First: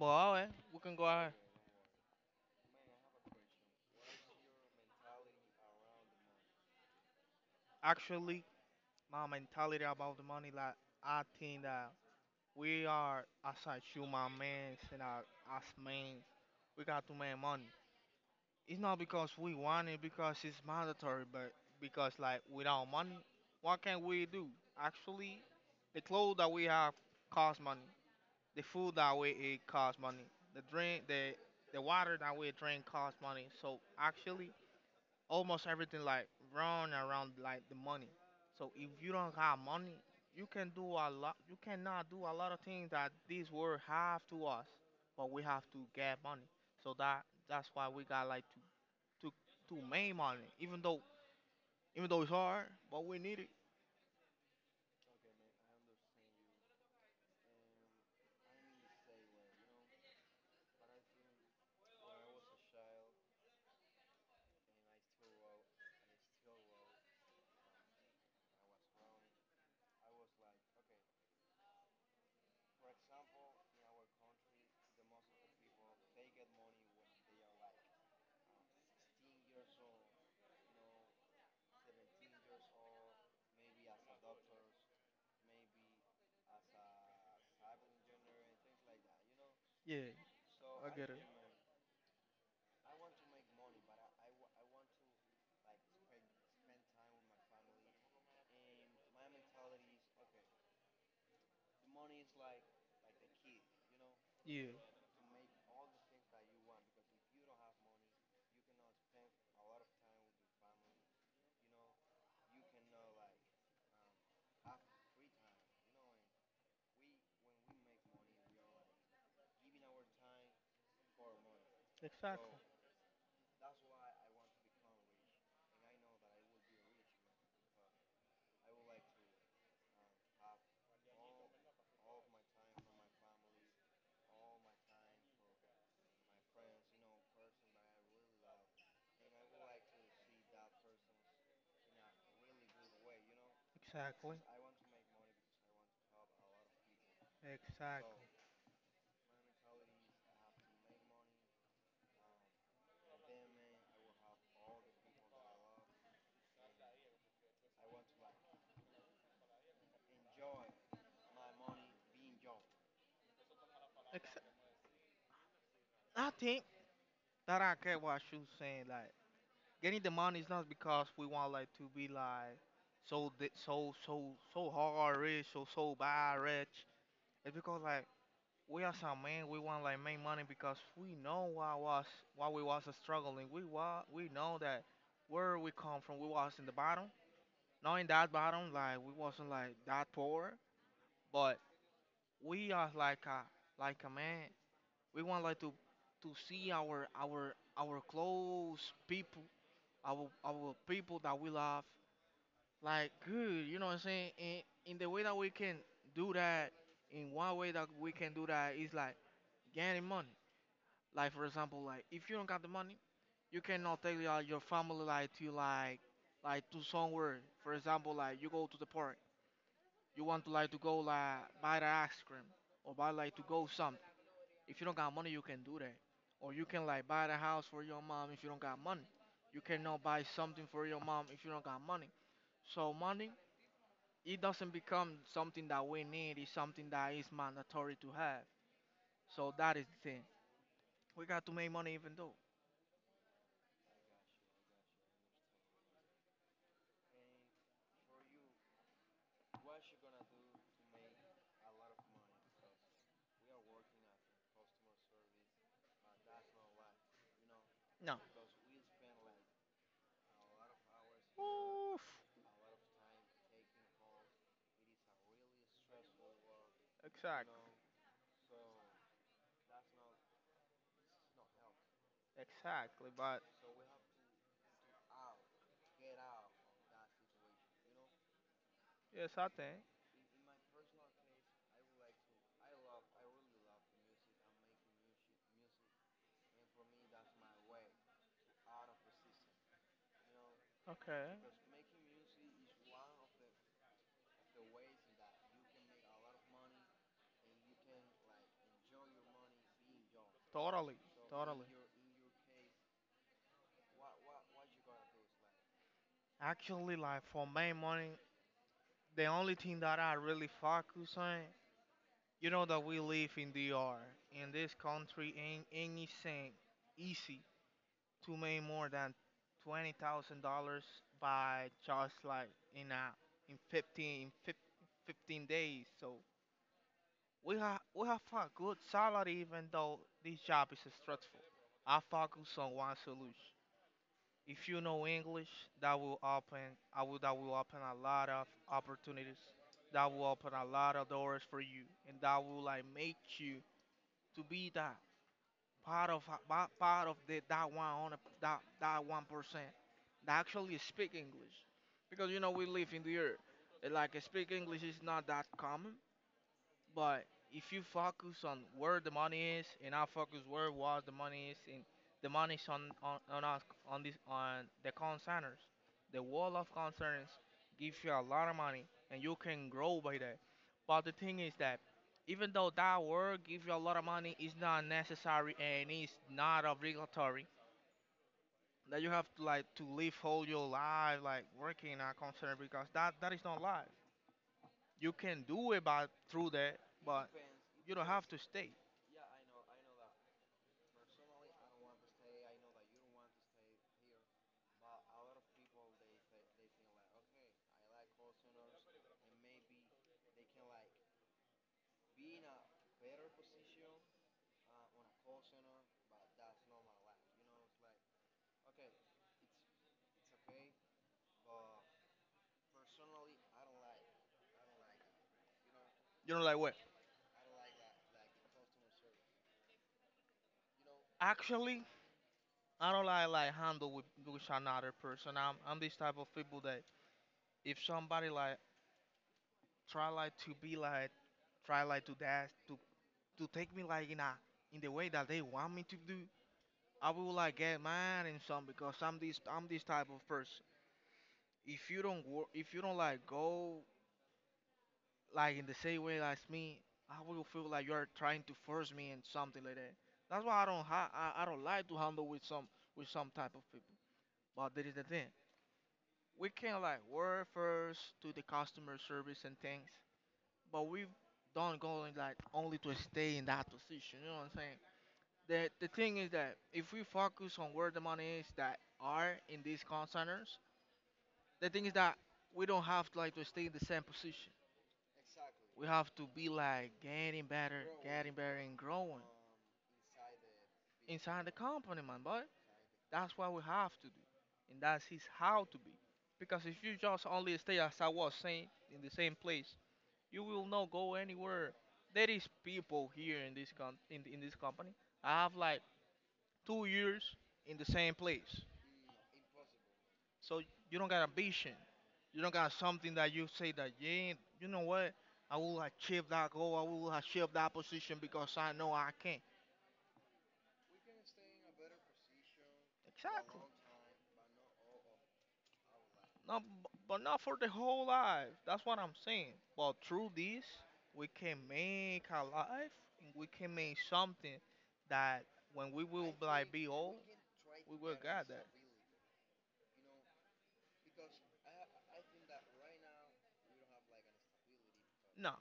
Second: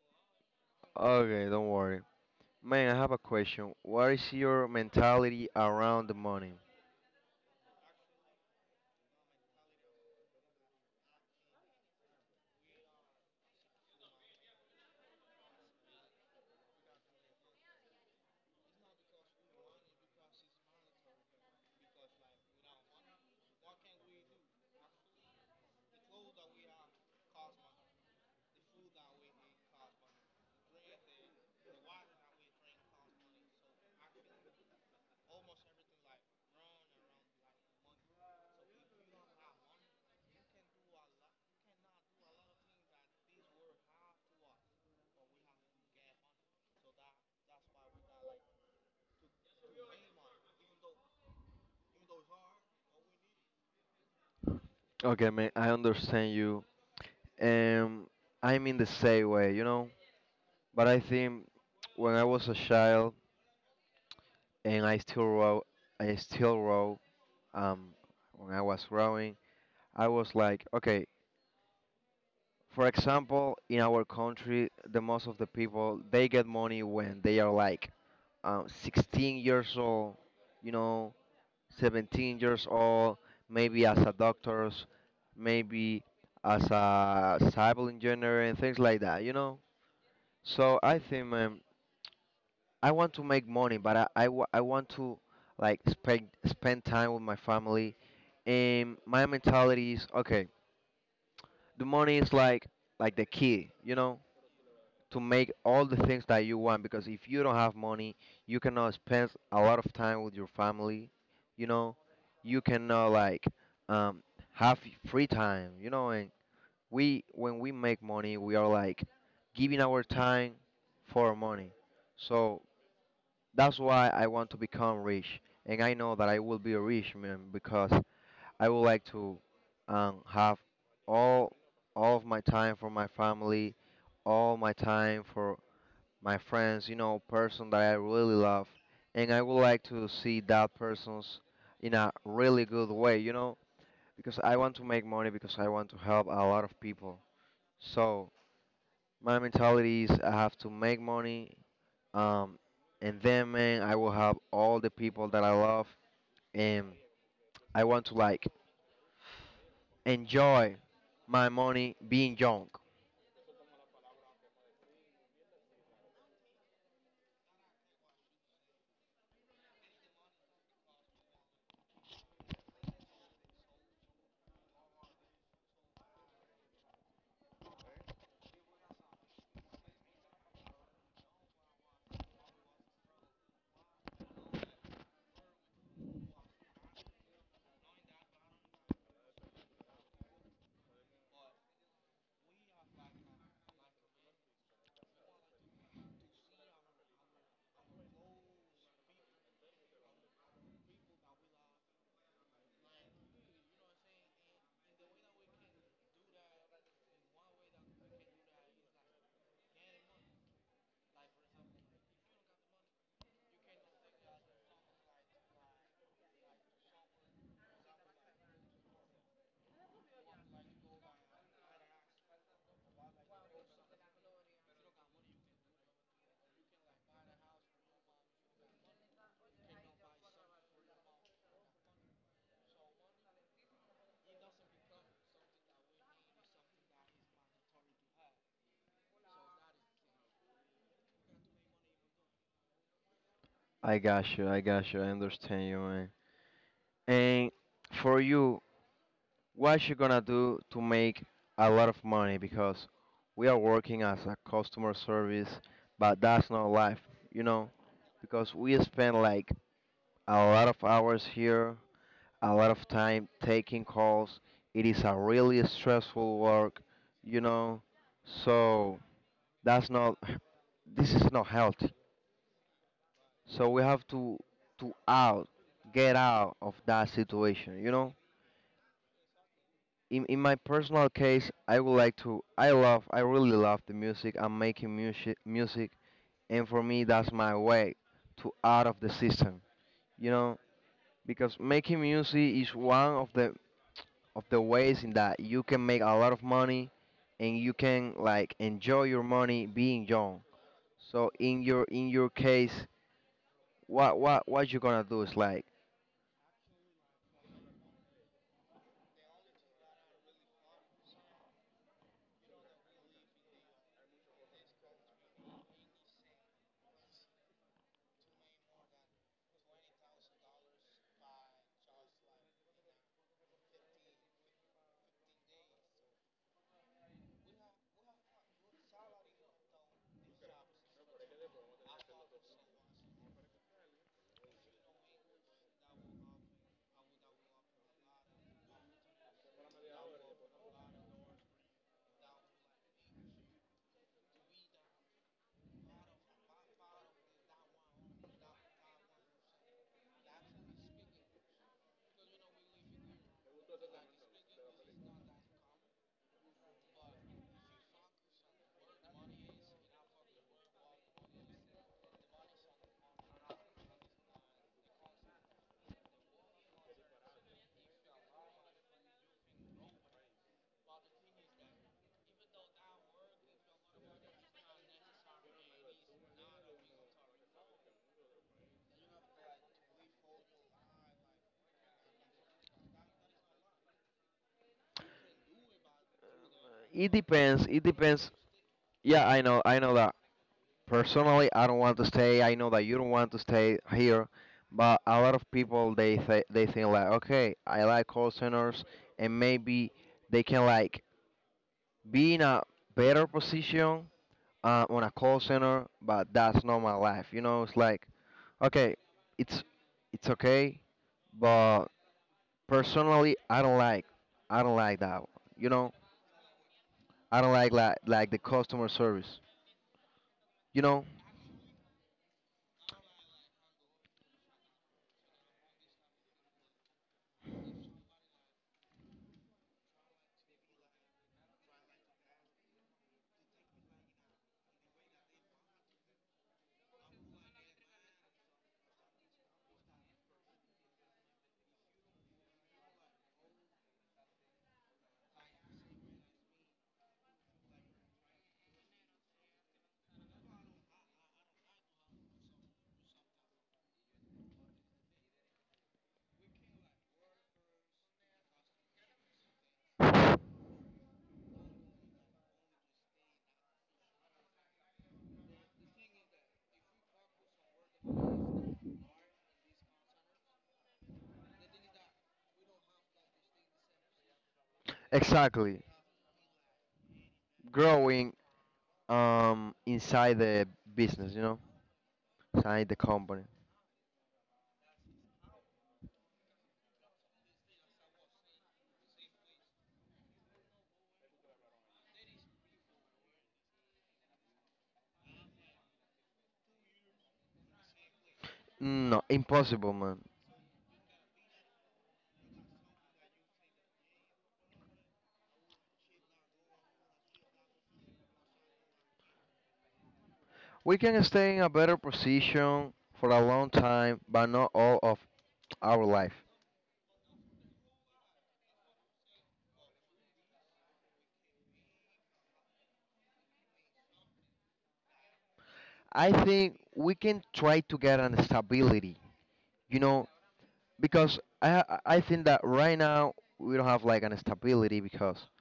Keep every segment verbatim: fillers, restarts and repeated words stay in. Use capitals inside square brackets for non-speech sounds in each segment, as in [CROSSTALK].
boy, oh, eh? We can go ahead. Okay, don't worry. Man, I have a question. What is your mentality around the money? Actually, my mentality about the money, like, I think that we are, as a human man, and a- as men, we got to make money. It's not because we want it, because it's mandatory, but because, like, without money, what can we do? Actually, the clothes that we have cost money. The food that we eat costs money. The drink, the the water that we drink costs money. So actually, almost everything like run around like the money. So if you don't have money, you can do a lot. You cannot do a lot of things that this world have to us, but we have to get money. So that that's why we got like to to to make money, even though even though it's hard, but we need it. Okay, man, I understand you. Um, I'm in the same way, you know. But I think when I was a child and I still row, I still row. Um, when I was growing, I was like, okay. For example, in our country, the most of the people they get money when they are like um, sixteen years old, you know. seventeen years old, maybe as a doctor, maybe as a civil engineer and things like that, you know? Yeah, So I I get it. think um, I want to make money, but I, I, wa- I want to like spend, spend time with my family. And my mentality is, okay, the money is like like the key, you know? Yeah, To make all the things that you want, because if you don't have money, you cannot spend a lot of time with your family. You know, you cannot like um, have free time. You know, and we when we make money, we are like giving our time for money. exactly, So that's why I want to become rich, and I know that I will be a rich man because I would like to um, have all all of my time for my family, all my time for my friends, you know, person that I really love, and I would like to see that person's in a really good way, you know, exactly, because I want to make money because I want to help a lot of people. exactly. So my mentality is I have to make money, um, and then, man, I will help all the people that I love, and I want to like enjoy my money being young. Ex- I think that I get what you're saying. Like getting the money is not because we want like to be like so di- so so so hard rich so so bad rich. It's because like we are some men we want like make money because we know what was what we was struggling. We wa we know that where we come from we was in the bottom. Knowing that bottom like we wasn't like that poor, but we are like a like a man. We want like to to see our our our close people our our people that we love like good, you know what I'm saying? And in the way that we can do that, in one way that we can do that is like getting money. Like for example, like if you don't got the money, you cannot take like, your family like to like like to somewhere. For example, like you go to the park, you want to like to go like buy the ice cream or buy like to go something. If you don't got money, you can do that. Or you can like buy the house for your mom if you don't got money. You cannot buy something for your mom if you don't got money. So money it doesn't become something that we need. It's something that is mandatory to have. So that is the thing. We got to make money even though. I got you, I got you, I understand you, man. And for you, what you gonna do to make a lot of money? Because we are working as a customer service, but that's not life, you know? No. Because we spend like a lot of hours here, Oof. a lot of time taking calls. It is a really stressful work, you Exactly. know? So that's not, [LAUGHS] this is not healthy. Exactly. But So we have to, to out, get out of that situation, you know? yes, I think. in, in my personal case, I would like to. I love. I really love the music. I'm making music, music, and for me, that's my way to out of the system. You know, Okay. because making music is one of the of the ways in that you can make a lot of money, and you can like enjoy your money being young. Totally. So Totally. in your in your case, what what what you gonna do is like Actually, like for my money, the only thing that I really focus on, you know, that we live in D R, in this country, ain't anything easy to make more than twenty thousand dollars by just like in a in fifteen in fif- fifteen days. So we have we have a good salary even though this job is stressful. I focus on one solution. If you know English, that will open I will that will open a lot of opportunities. That will open a lot of doors for you, and that will like make you to be that part of pa- part of the that one on that that one percent that actually speak English, because you know we live in the earth. Uh, Like uh, speak English is not that common, but if you focus on where the money is, and I focus where was the money is, and the money is on on on us on this on the concerns, the wall of concerns gives you a lot of money, and you can grow by that. But the thing is that even though that word gives you a lot of money, it's not necessary and it's not obligatory that you have to like to live whole your life like working in a concern because that that is not life. You can do it by through that, it but depends. It you don't have depends. to stay. Yeah, I know. I know. Personally, I don't want to stay. I know that you don't want to stay here, but a lot of people they th- they think like, okay, I like call centers, and maybe they can like be in a better position uh, on a call center, but that's not my life. You know, it's like, okay, it's it's okay, but personally, I don't like I don't like that. You know, You know, like what? I don't like like like the customer service. You know, Actually, I don't like like handle with with another person. I'm I'm this type of people that if somebody like try like to be like try like to dash to to take me like in a in the way that they want me to do, I will like get mad and some because I'm this I'm this type of person. If you don't work, if you don't like go like in the same way as me, I will feel like you're trying to force me and something like that. That's why I don't ha- I, I don't like to handle with some with some type of people. But that is the thing. We can like work first to the customer service and things, but we don't go in like only to stay in that position. You know what I'm saying? The the thing is that if we focus on where the money is that are in these call centers, the thing is that we don't have to like to stay in the same position. exactly, We have to be like getting better, growing getting better, and growing um inside the business, you inside the know, company, man. But inside the that's company. what we have to do, and that's his how to be. Because if you just only stay as I was saying in the same place, you will not go anywhere. There is people here in this con- in, in this company. I have like two years in the same place. No, impossible, man. So you don't got ambition. You don't got something that you say that yeah, you know what? I will achieve that goal. I will achieve that position because I know I can. We can stay in a better position for a Exactly. long time, but not all of our life. No, b- but not for the whole life. That's what I'm saying. But through this, we can make a life, and we can make something that when we I will like think be we old, can try we to will get an that. stability, you know, because I I I think that right now we don't have like an stability because No,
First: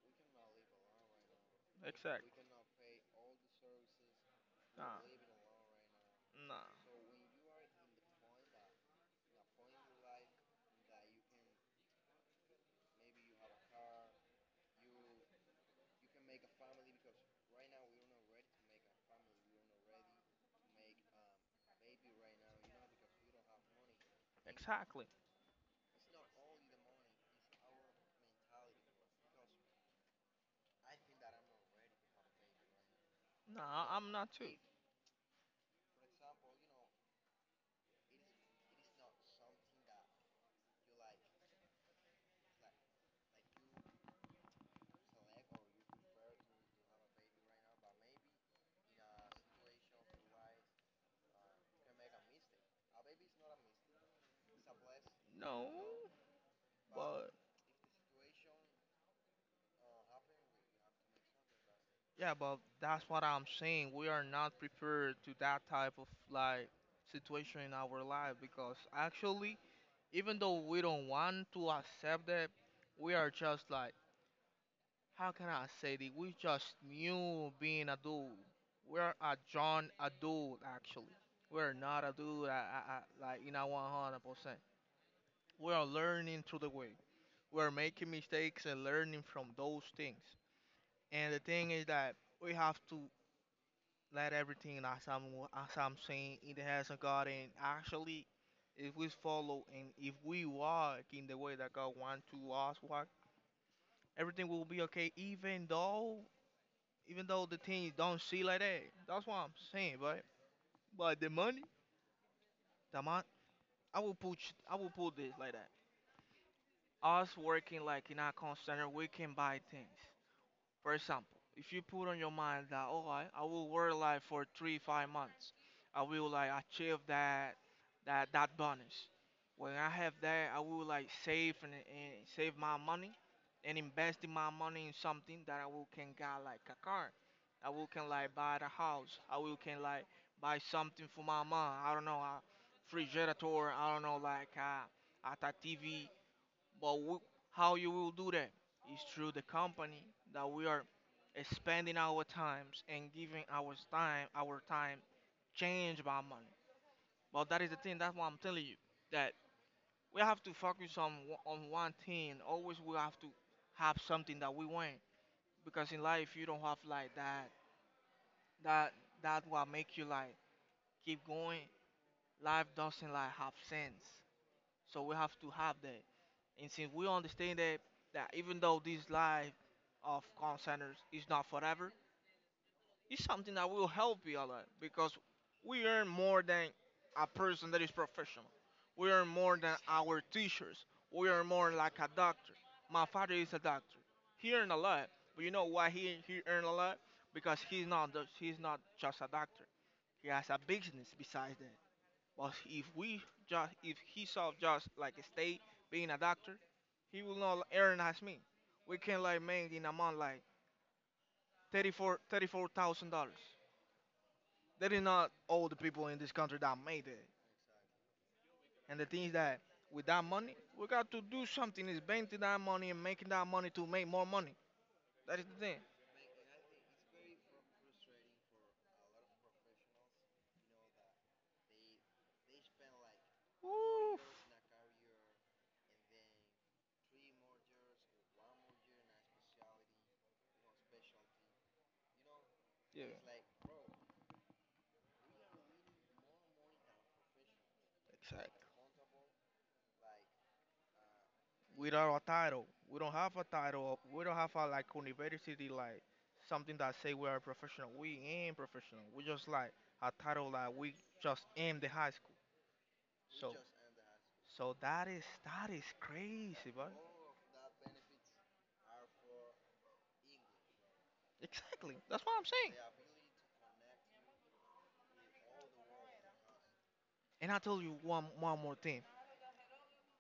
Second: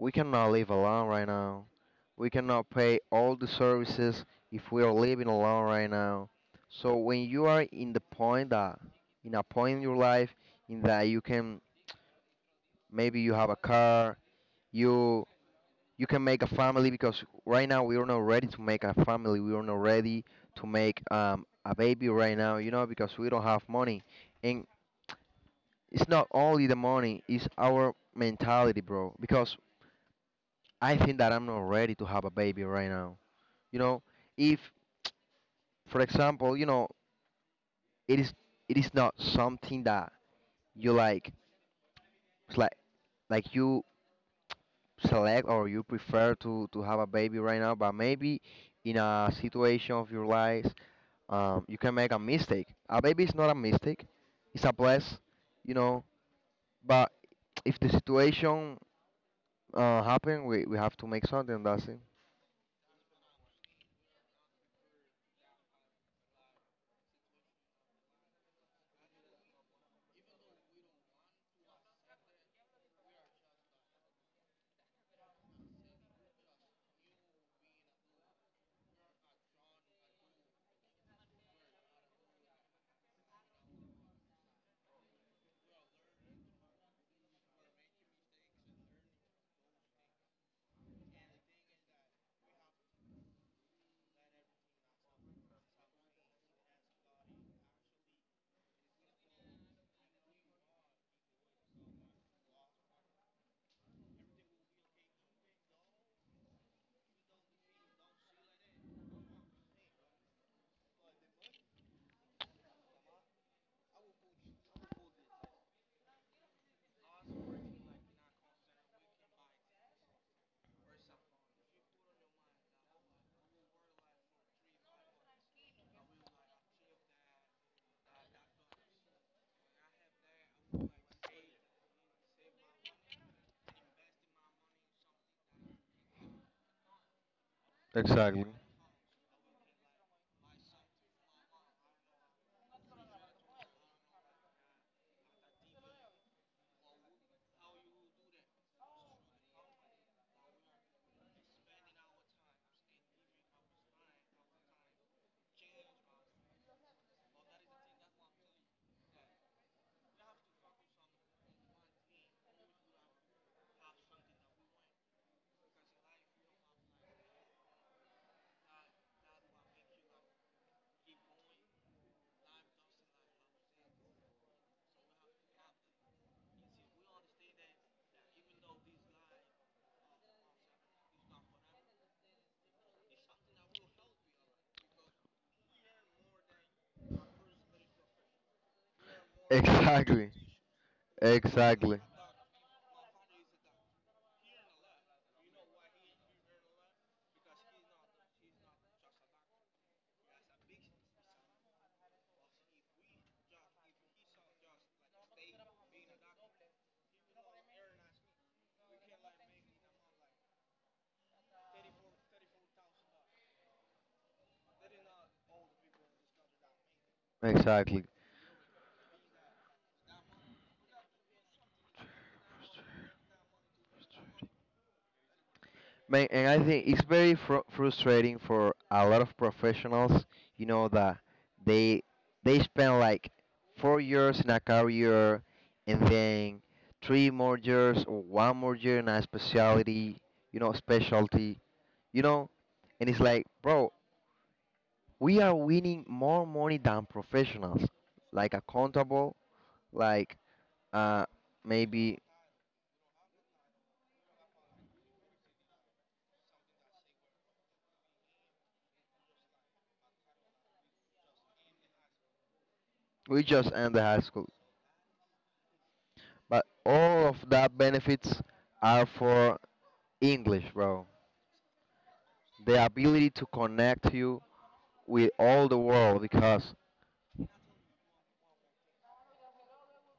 we cannot live alone right now. We exactly. cannot pay all the services if we are Nah, living alone right now. nah, So when you are in the point that in a point in your life in that you can maybe you have a car, you you can make a family because right now we are not ready to make a family. We are not ready to make um, a baby right now, you know, because we don't have money. And exactly. it's not only the money, it's our mentality, bro. Because I think that I'm not ready to have a baby right now. Nah, You no, know, I'm not too. if, for example, you know, it is it is not something that you like, it's like like you select or you prefer to to have a baby right now, but maybe in a situation of your life, um, you can make a mistake. A baby is not a mistake; it's a bless, No, you know. But but if the situation uh, happen, we we have to make something. That's it. yeah, but that's what I'm saying. We are not prepared to that type of like situation in our life because actually even though we don't want to accept it, we are just like, how can I say this? We just knew being adult. We're a John adult actually. We're not adult uh, uh, uh, like in a one hundred percent. We are learning through the way. We're making mistakes and learning from those things. And the thing is that we have to let everything as I'm as I'm saying in the hands of God and actually if we follow and if we walk in the way that God wants to us walk, everything will be okay, even though even though the team don't see like that. That's what I'm saying, right? But the money, the amount, I will put I will put this like that. Us working like in our call center, we can buy things. For example, if you put on your mind that, oh, I, I will work like for three, five months, I will like achieve that, that, that bonus. When I have that, I will like save and, and save my money and invest in my money in something that I will can get like a car. I will can like Exactly. [LAUGHS] buy the house. I will can like buy something for my mom. I don't know, a refrigerator. I don't know, like a, a T V but we, how you will do that is through the company that we are spending our times and giving our time, our time, change by money. But that is the thing. That's why I'm telling you that we have to focus on o- on one thing. Always we have to have something that we want because in life you don't have like that. That that will make you like keep going. Life doesn't like have sense. So we have to have that. And since we understand that, that even though this life of call centers is not forever, it's something that will help you a lot because we earn more than a person that is professional. We earn more than our Exactly. teachers. We earn more like Exactly. a doctor. My father is a doctor. He earned a lot, but you know why he, he earned a lot? Because he's not the, he's not just a doctor. He has a business besides that. But if we just if he saw just like stay being a doctor, he will not earn as me. We can like make in a month like thirty-four, thirty-four thousand dollars. That is not all the people in this country that made it. Exactly. And the thing is that with that money, we got to do something. Is banking that money and making that money to make more money. That is the thing. Man, and I think it's very fr- frustrating for a lot of professionals, you know, that they they spend like four Oof. years in a career and then three more years or one more year in a specialty, you know, specialty, you know, Yeah, and it's like, bro, we are winning more money than professionals, like exactly. accountable, like uh Without maybe a title. We don't have a title. We don't have a like university like something that say we are professional. We ain't professional. We just like a title that we just in the high school. we So school. just end the high school. so that is that is But crazy, bro. all of that benefits are for English, bro. Exactly. That's what I'm saying. The ability to connect you with all the world because... To And I told you one one more thing.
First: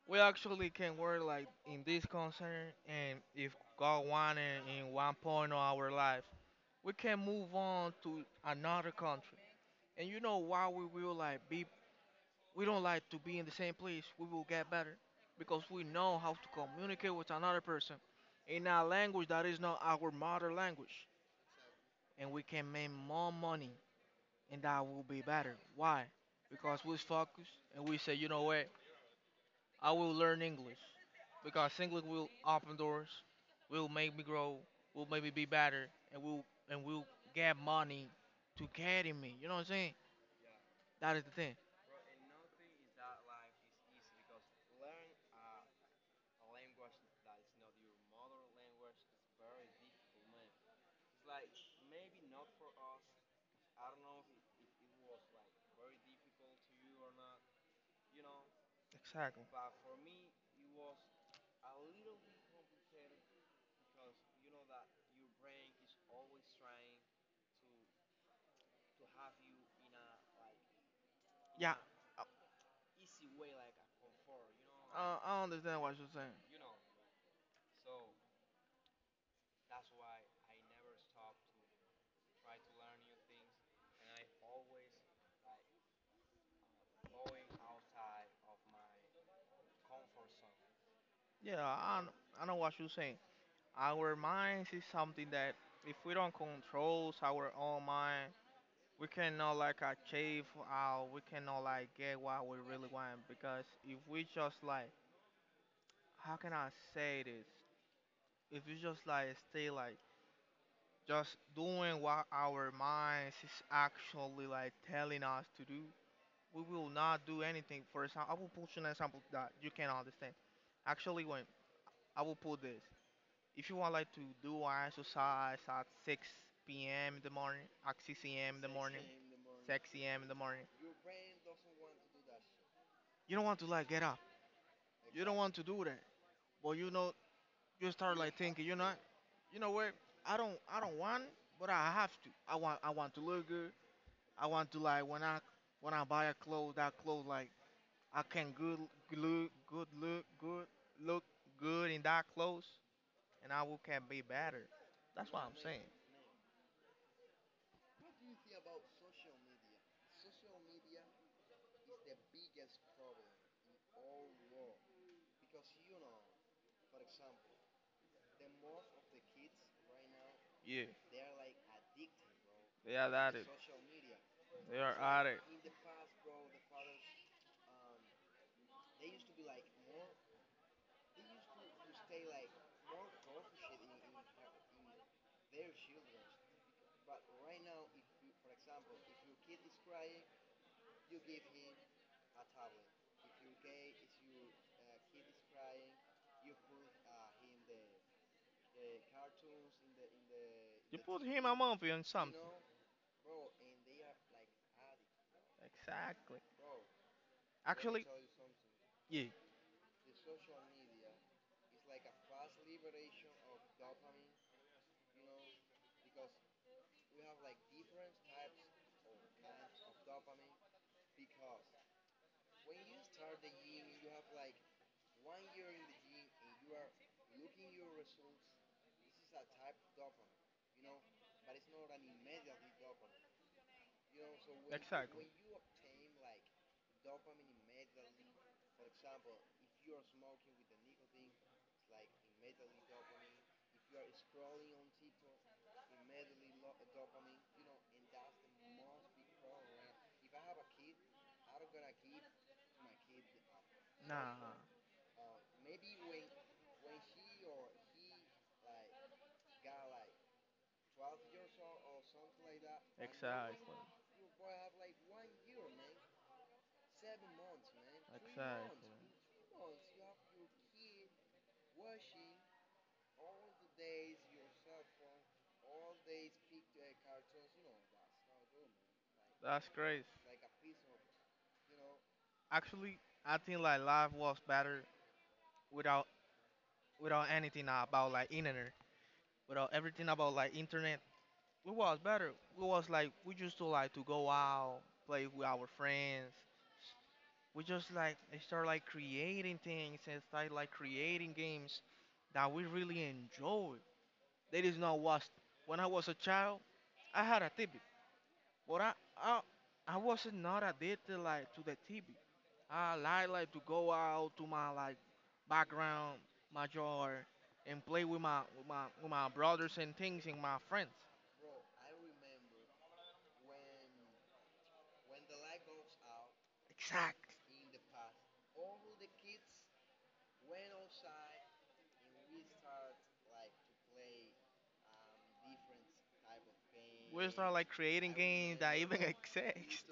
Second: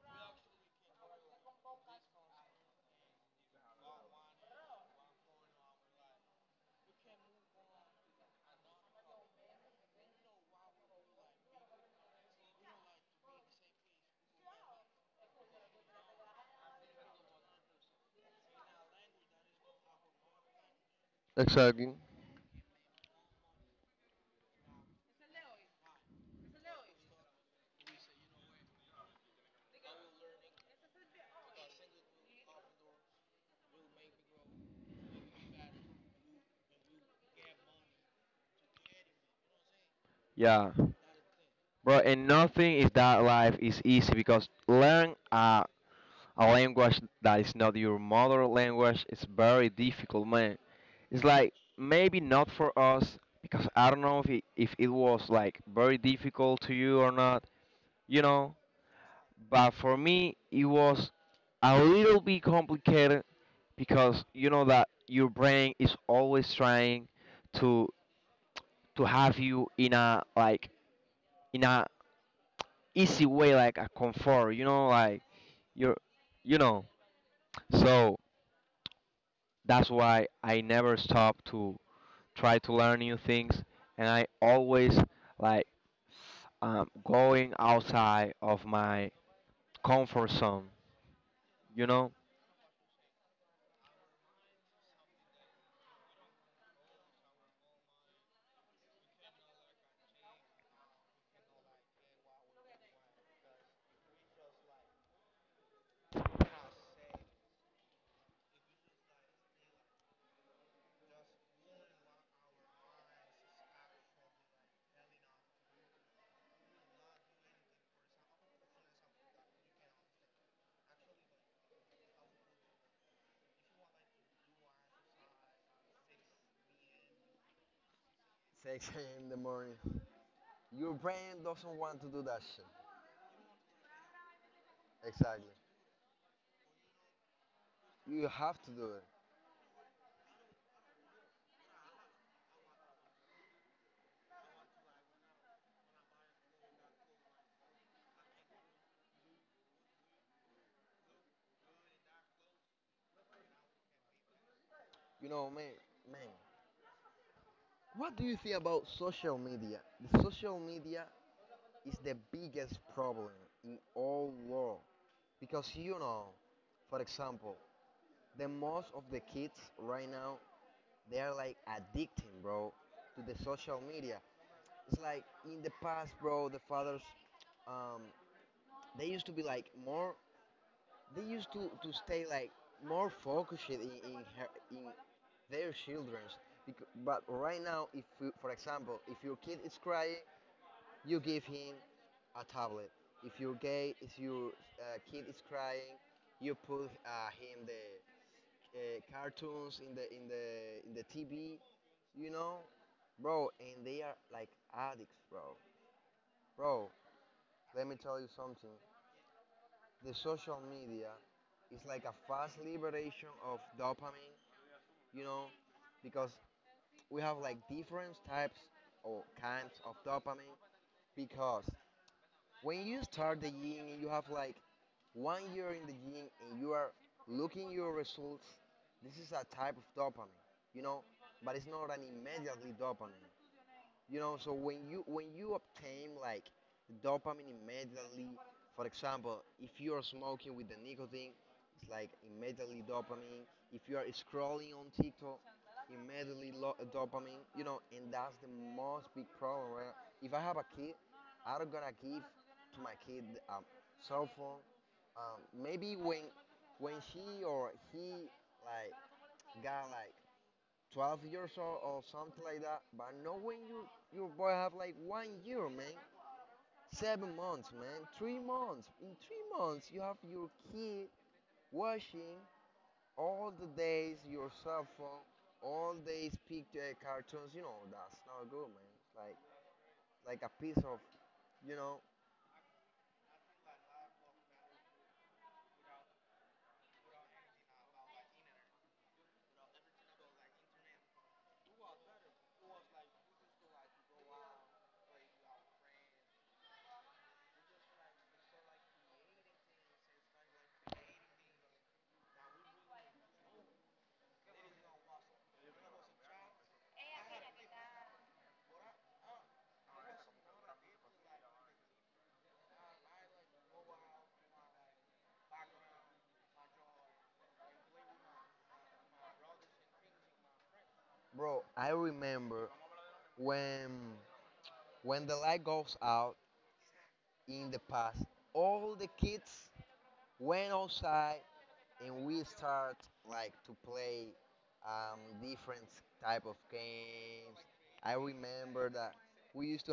We actually can work like in this concern, and if God wanted in one point of our life, we can move on to another country. And you know why we will like be, we don't like to be in the same place. We will get better because we know how to communicate with another person in a language that is not our mother language, Exactly. and we can make more money, and that will be better. Why? Because we focus and we say, you know what? I will learn English because English will open doors, will make me grow, will make me be better, and will and will get money to carry me. You know what I'm saying? Yeah, That is the thing. bro. And nothing is that life is easy because learn a, a language that is not your mother language is very difficult, man. It's like maybe not for us because I don't know if it, if it was like very difficult to you or not. You know, Exactly. but for me it was a little bit complicated because you know that your brain is always trying to to have you in a like in Yeah. a a easy way Uh, like a comfort like. you know like Uh, like I understand what you're you're saying. you know so that's why I never stop to try to learn new things and I always like um, going outside of my comfort zone Yeah, yeah, you I, know kn- I know what you're saying. Our minds is something that if we don't control our own mind, we cannot like achieve our, we cannot like get what we really want. Because if we just like, how can I say this? If we just like stay like just doing what our minds is actually like telling us to do, we will not do anything. For example, I will put you an example that you can understand. Actually, when I will put this, if you want like to do an exercise at six p m in the morning, at six a m in the morning, morning, six a m in the morning, you don't want to like get up. You don't, exactly, want to do that. But you know, you start like thinking, you know, you know what? I don't, I don't want, but I have to. I want, I want to look good. I want to like when I, when I buy a clothes, that clothes like I can good look good look good look good in that clothes, and I will can be better. That's what I'm saying. Yeah, yeah, yeah. You put him a movie on something. Exactly. Actually, yeah. Exactly. Nah, that's crazy. Actually, I think like life was better without without anything about like internet, without everything about like internet. It was better. It was like we used to like to go out, play with our friends. We just like start like creating things and start like creating games that we really enjoy. That is not what when I was a child I had a T V, but I I, I wasn't not addicted like to the T V. I like like to go out to my like background, my yard, and play with my with my with my brothers and things and my friends. Exactly. We're not like creating games that like even [LAUGHS] we need exist. Used.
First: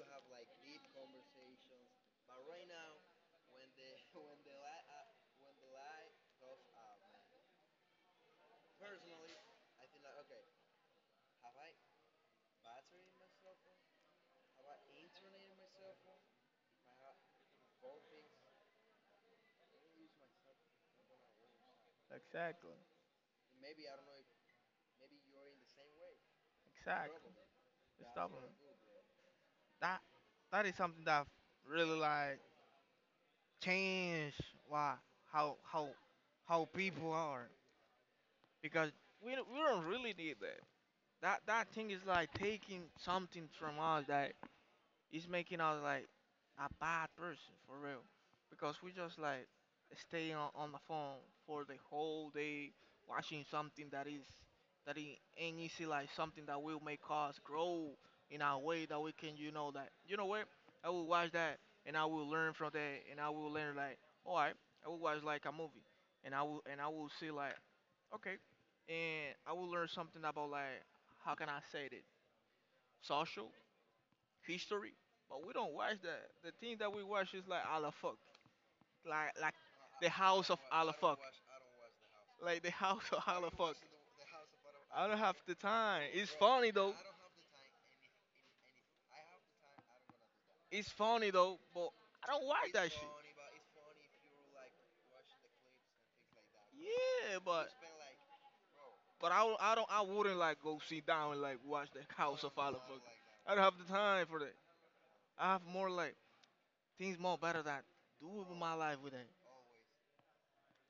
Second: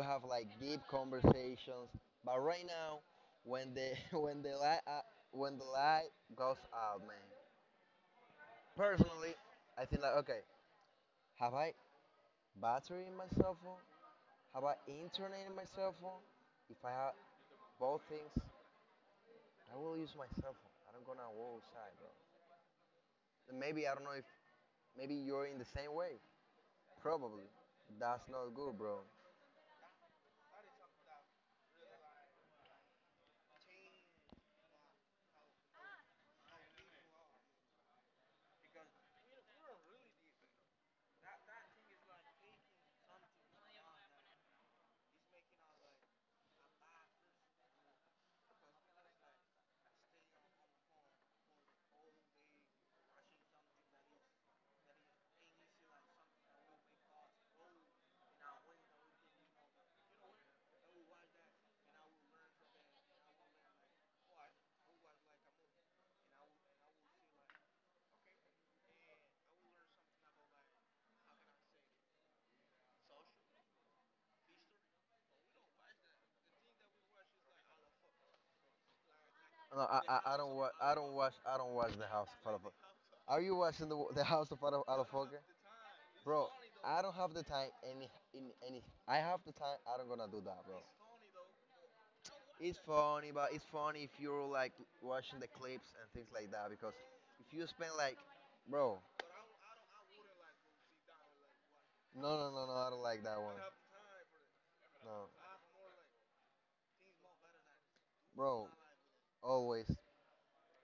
Exactly. Exactly. Stop it, bro. That that is something that really like changed why how how how people are, because we don't- we don't really need that. That that thing is like taking something from us that it's making us like a bad person for real, because we just like staying on, on the phone for the whole day, watching something that is that i- ain't easy, like something that will make us grow in a way that we can, you know, that you know what, I will watch that and I will learn from that and I will learn like, all right, I will watch like a movie and I will and I will see like, okay, and I will learn something about like how can I say it, social history, but we don't watch that. The thing that we watch is like Alafuk, like like the House of Alafuk, like the House of Alafuk. I don't have the time. It's funny though. It's funny though, but I don't watch that shit. Yeah, but but I, don't- I don't I wouldn't like go sit down and like watch the House of Alafuk. I don't have the time for that. I have more like things more better that do with my life with it.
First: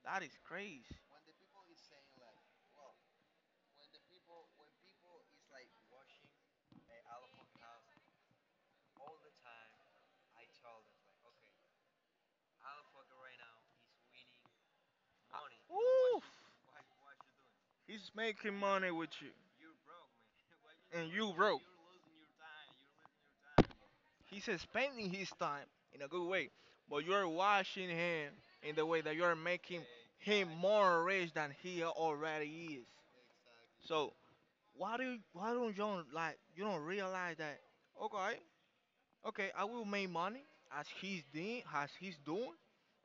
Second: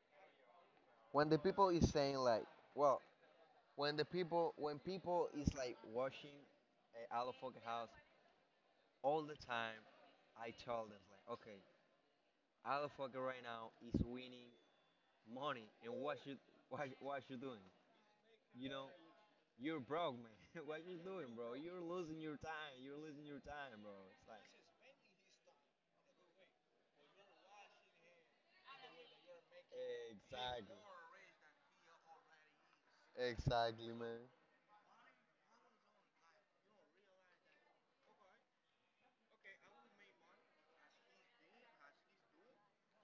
That is crazy. I, oof. He's making money with you. You're, man, [LAUGHS] and you broke, losing your time. He's spending his time in a good way. But you're watching him in the way that you're making him more rich than he already is. So why do you, why don't you like, you don't realize that? Okay, okay, I will make money as he's doing, as he's doing,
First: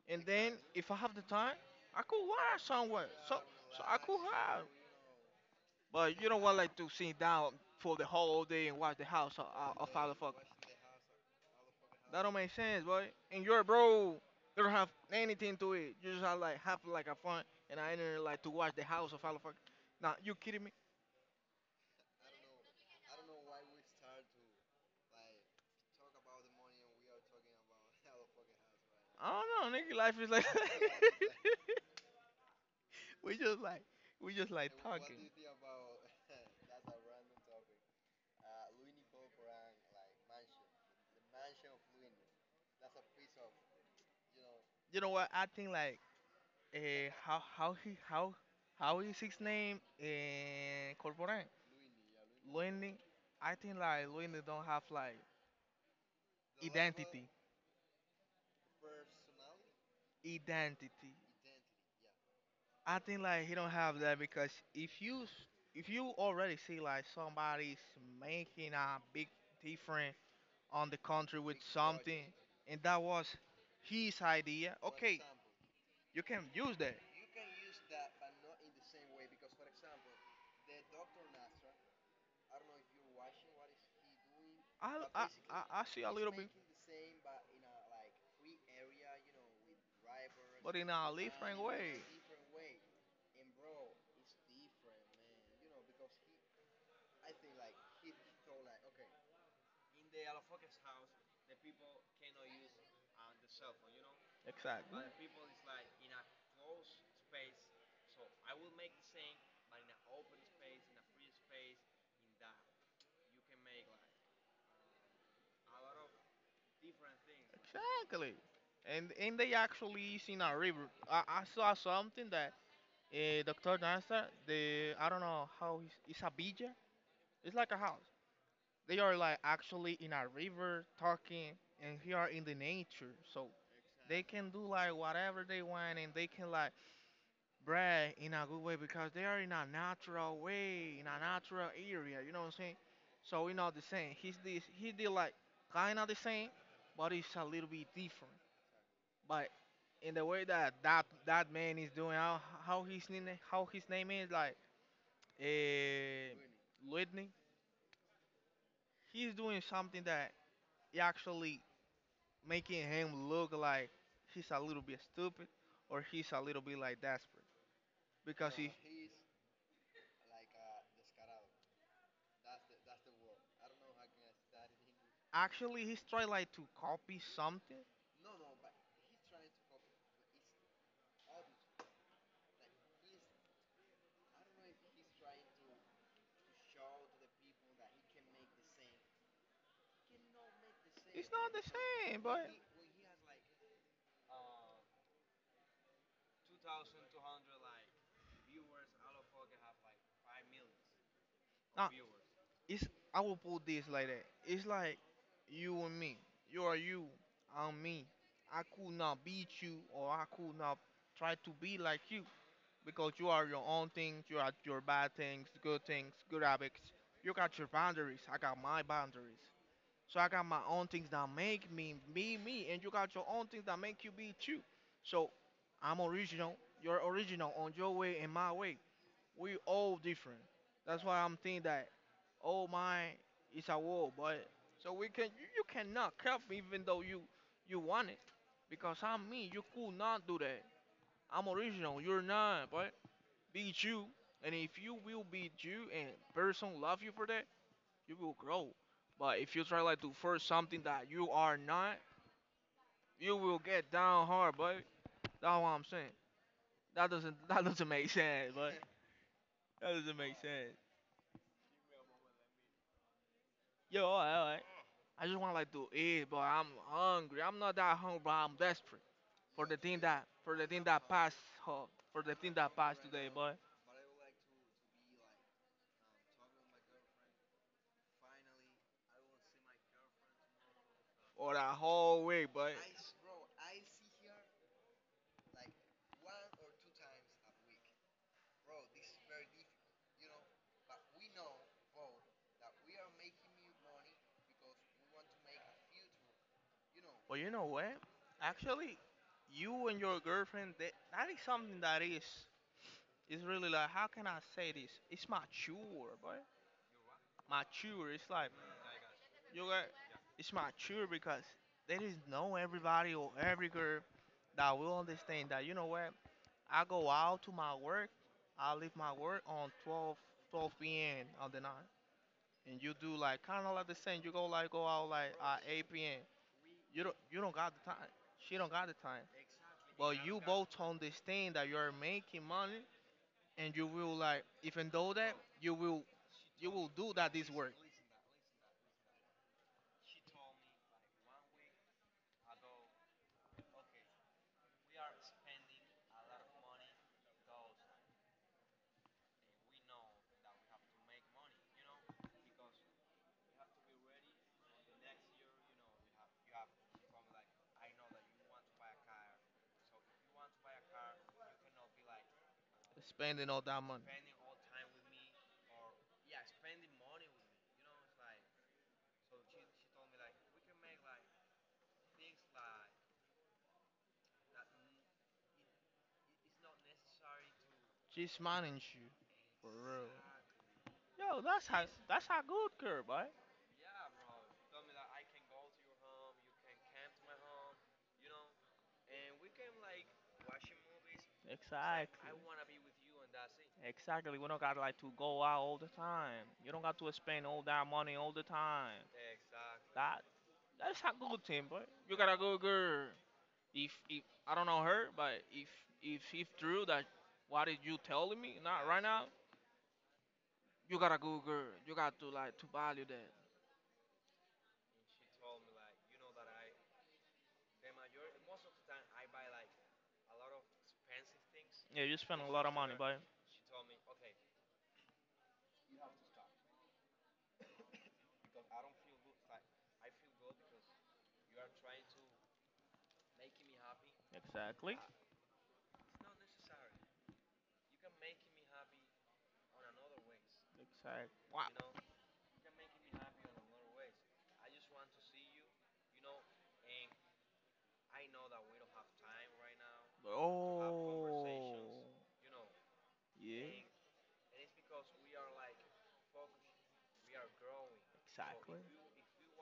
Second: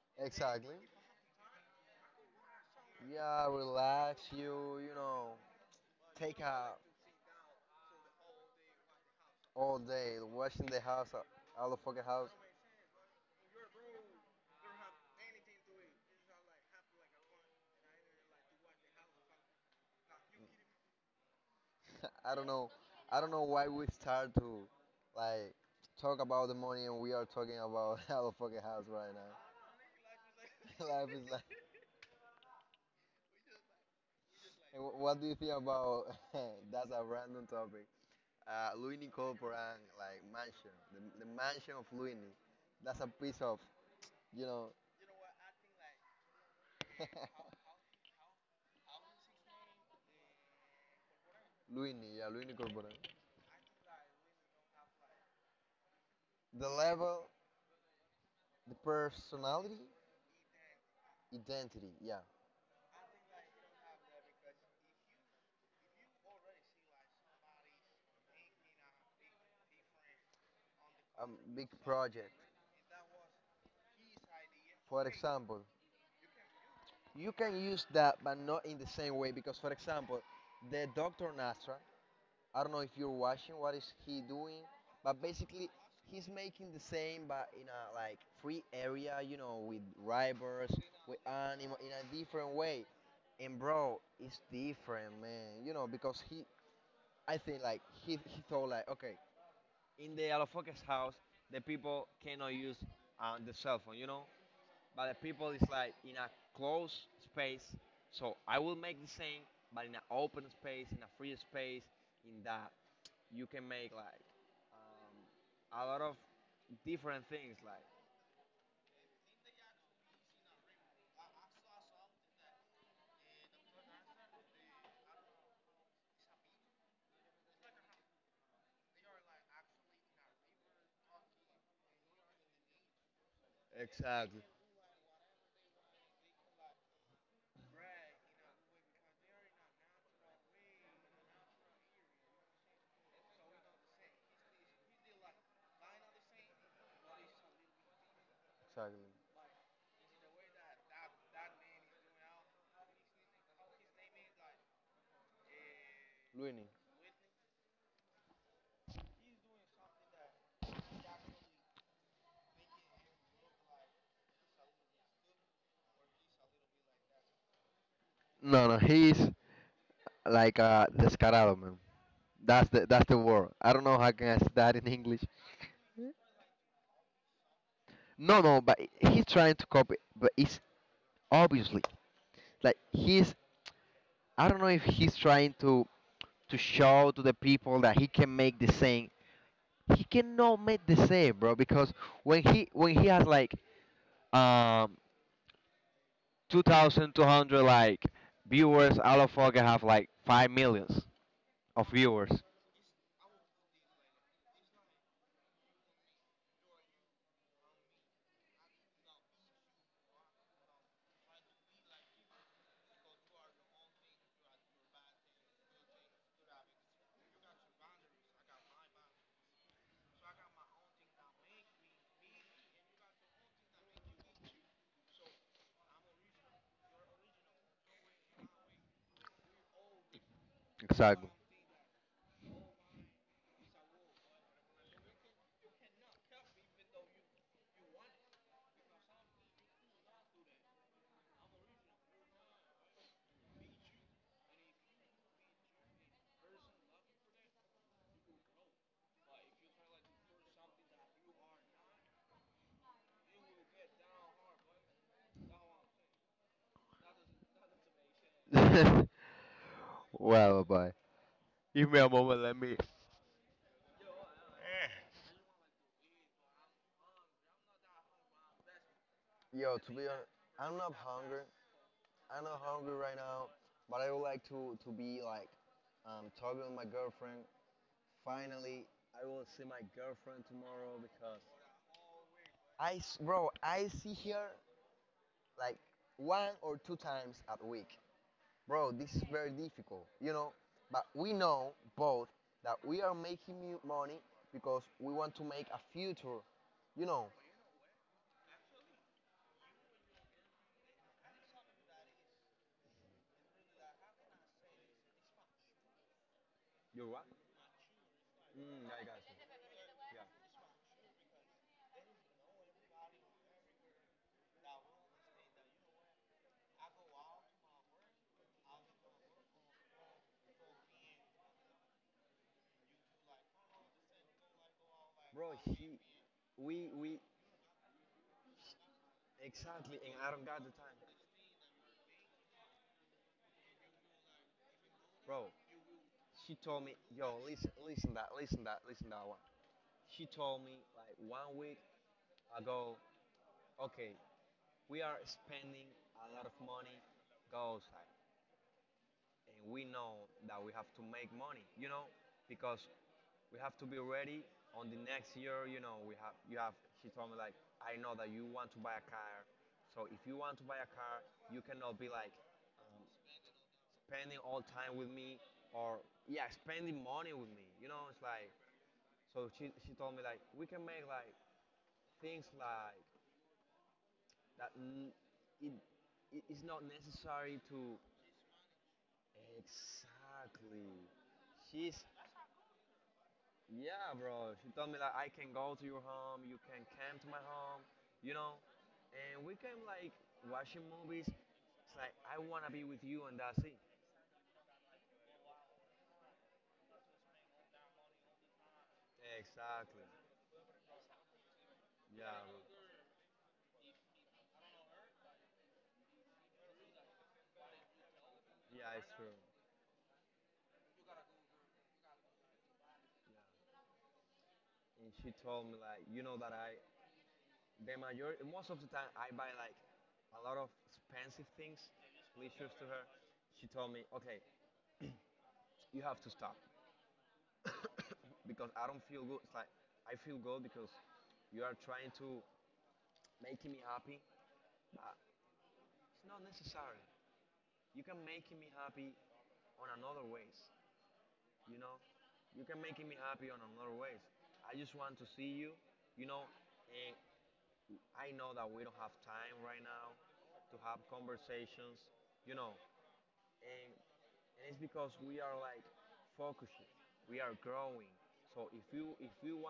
and then if I have the time, I could watch somewhere. So so I could have. But you don't want like to sit down for the whole day and watch the house of, of other fuckers. That don't make sense, boy. And you're a bro. You don't have anything to it. You just have like have like a fun and I didn't like to watch the house of other fuckers. Nah, you kidding me? I don't know, nigga. Life is like [LAUGHS] we just like we just like talking. You know what? I think like Uh, how how he how how is his name? Uh, Corporan. Luini. I think like Luini don't have like identity. Identity. I think like he don't have that because if you s- if you already see like somebody's making a big difference on the country with something, and that was his idea. Okay, you can use that. I, I, I, basically, I see a little bit, but in a different way. Exactly. Exactly. And and they actually is in a river. I, I saw something that uh, Doctor Nasser, the, I don't know how he's, it's a villa. It's like a house. They are like actually in a river talking and here are in the nature. So they, exactly, can do like whatever they want and they can like, bruh, in a good way because they are in a natural way, in a natural area, you know what I'm saying? So we are not the same. He's this he did like kinda the same, but it's a little bit different. But in the way that that, that man is doing, how how his name how his name is like uh Whitney, he's doing something that he actually making him look like he's a little bit stupid or he's a little bit like desperate. Because no, he, no, he's like uh descarado, man. That's the that's the word. I don't know how can I say that in English. actually, he's trying like to copy something. No, no, but he's trying to copy, but it's obviously like he's I don't know if he's trying to to show to the people that he can make the same. He cannot make the It's same, not bro, the because same, when but he when he has like um two thousand two hundred like viewers, all of fucking have like five millions of uh, viewers. it's I will put this like that. It's like you and me. You are you. I'm me. I could not beat you or I could not try to be like you because you are your own things, you are your bad things, good things, good habits. You got your boundaries, I got my boundaries. So I got my own things that make me me me and you got your own things that make you be you. So I'm original, you're original on your way and my way. We all different. That's why Exactly. I'm thinking that, oh my, it's a war, but so we can you, you cannot help me even though you you want it, because I'm me. You could not do that. I'm original. You're not, but be you. And if you will be you and person love you for that, you will grow. But if you try like to force something that you are not, you will get down hard, but that's what I'm saying. That doesn't [LAUGHS] that doesn't make sense, but [LAUGHS] Give that doesn't make sense. me a moment, let me Yo, alright, alright. I just want like to eat, but I'm hungry. I'm not that hungry, but I'm desperate for the thing that for the thing that passed, huh, for the thing that passed today, but or that whole week, but But you know what? Actually, you and your girlfriend, that, that is something that is, it's really like how can I say this? It's mature, boy. Mature. It's like you got. It's mature because there is no everybody or every girl that will understand that. You know what? I go out to my work. I leave my work on twelve twelve p m on the night, and you do like kind of like the same. You go like go out like at eight p m. You don't you don't got the time. She don't got the time. But you both understand that you are making money, and you will like even though that you will you will do that this work, spending all that money. Just manage you, for real. Yo, that's how that's how good girl, boy. Ex- ex- we don't got like to go all the time. You don't got to spend all that all the time. That that's how good team, boy. You got, if if I don't know her, but if if if true that what did you telling me? Not right now. You got a good girl. Yeah, too- yeah, you spend a lot of money, boy. Exactly. Exactly. Wow. Oh. Yeah. So, exactly, if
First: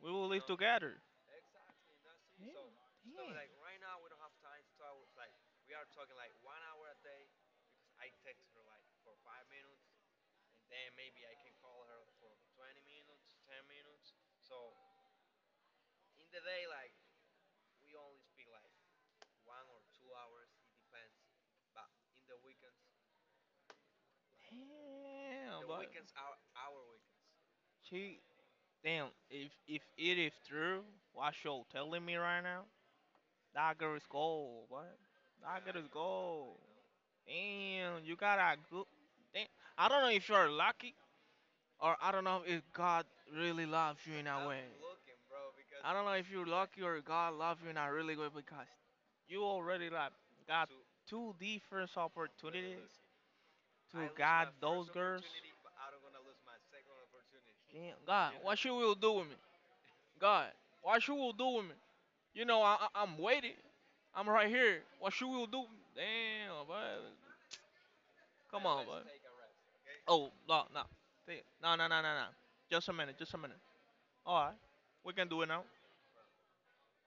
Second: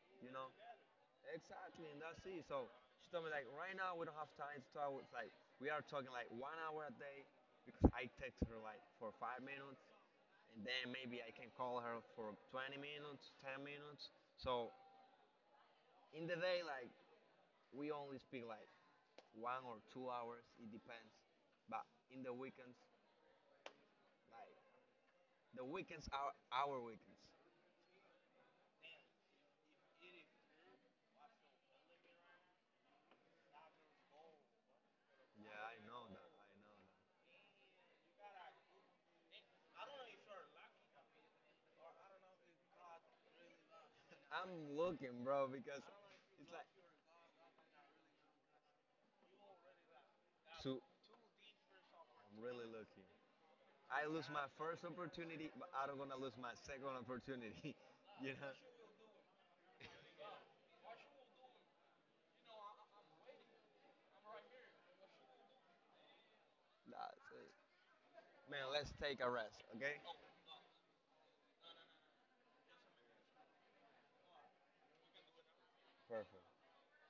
we will live together. Yeah, so yeah. Damn, but weekends. She, damn. If if it is true, what you telling me right now? That girl is gold. What? Yeah, That girl I is know, I gold. I know. Damn, you got a good. Damn. I don't know if you're lucky Or I don't know if God really loves you in a way. I'm I don't know if you're lucky or God loves you in a really way because you already like got two different look, look, opportunities to to God those girls. Damn, You God, You what you will do with me? God, what you will do with me? You know, I, I, I'm waiting. I'm right here. What you will do? Damn, bud. Come on, bud. Oh, no, no. Take- No, no, no, no, no. Just a minute, just a minute. All right, we can do it now.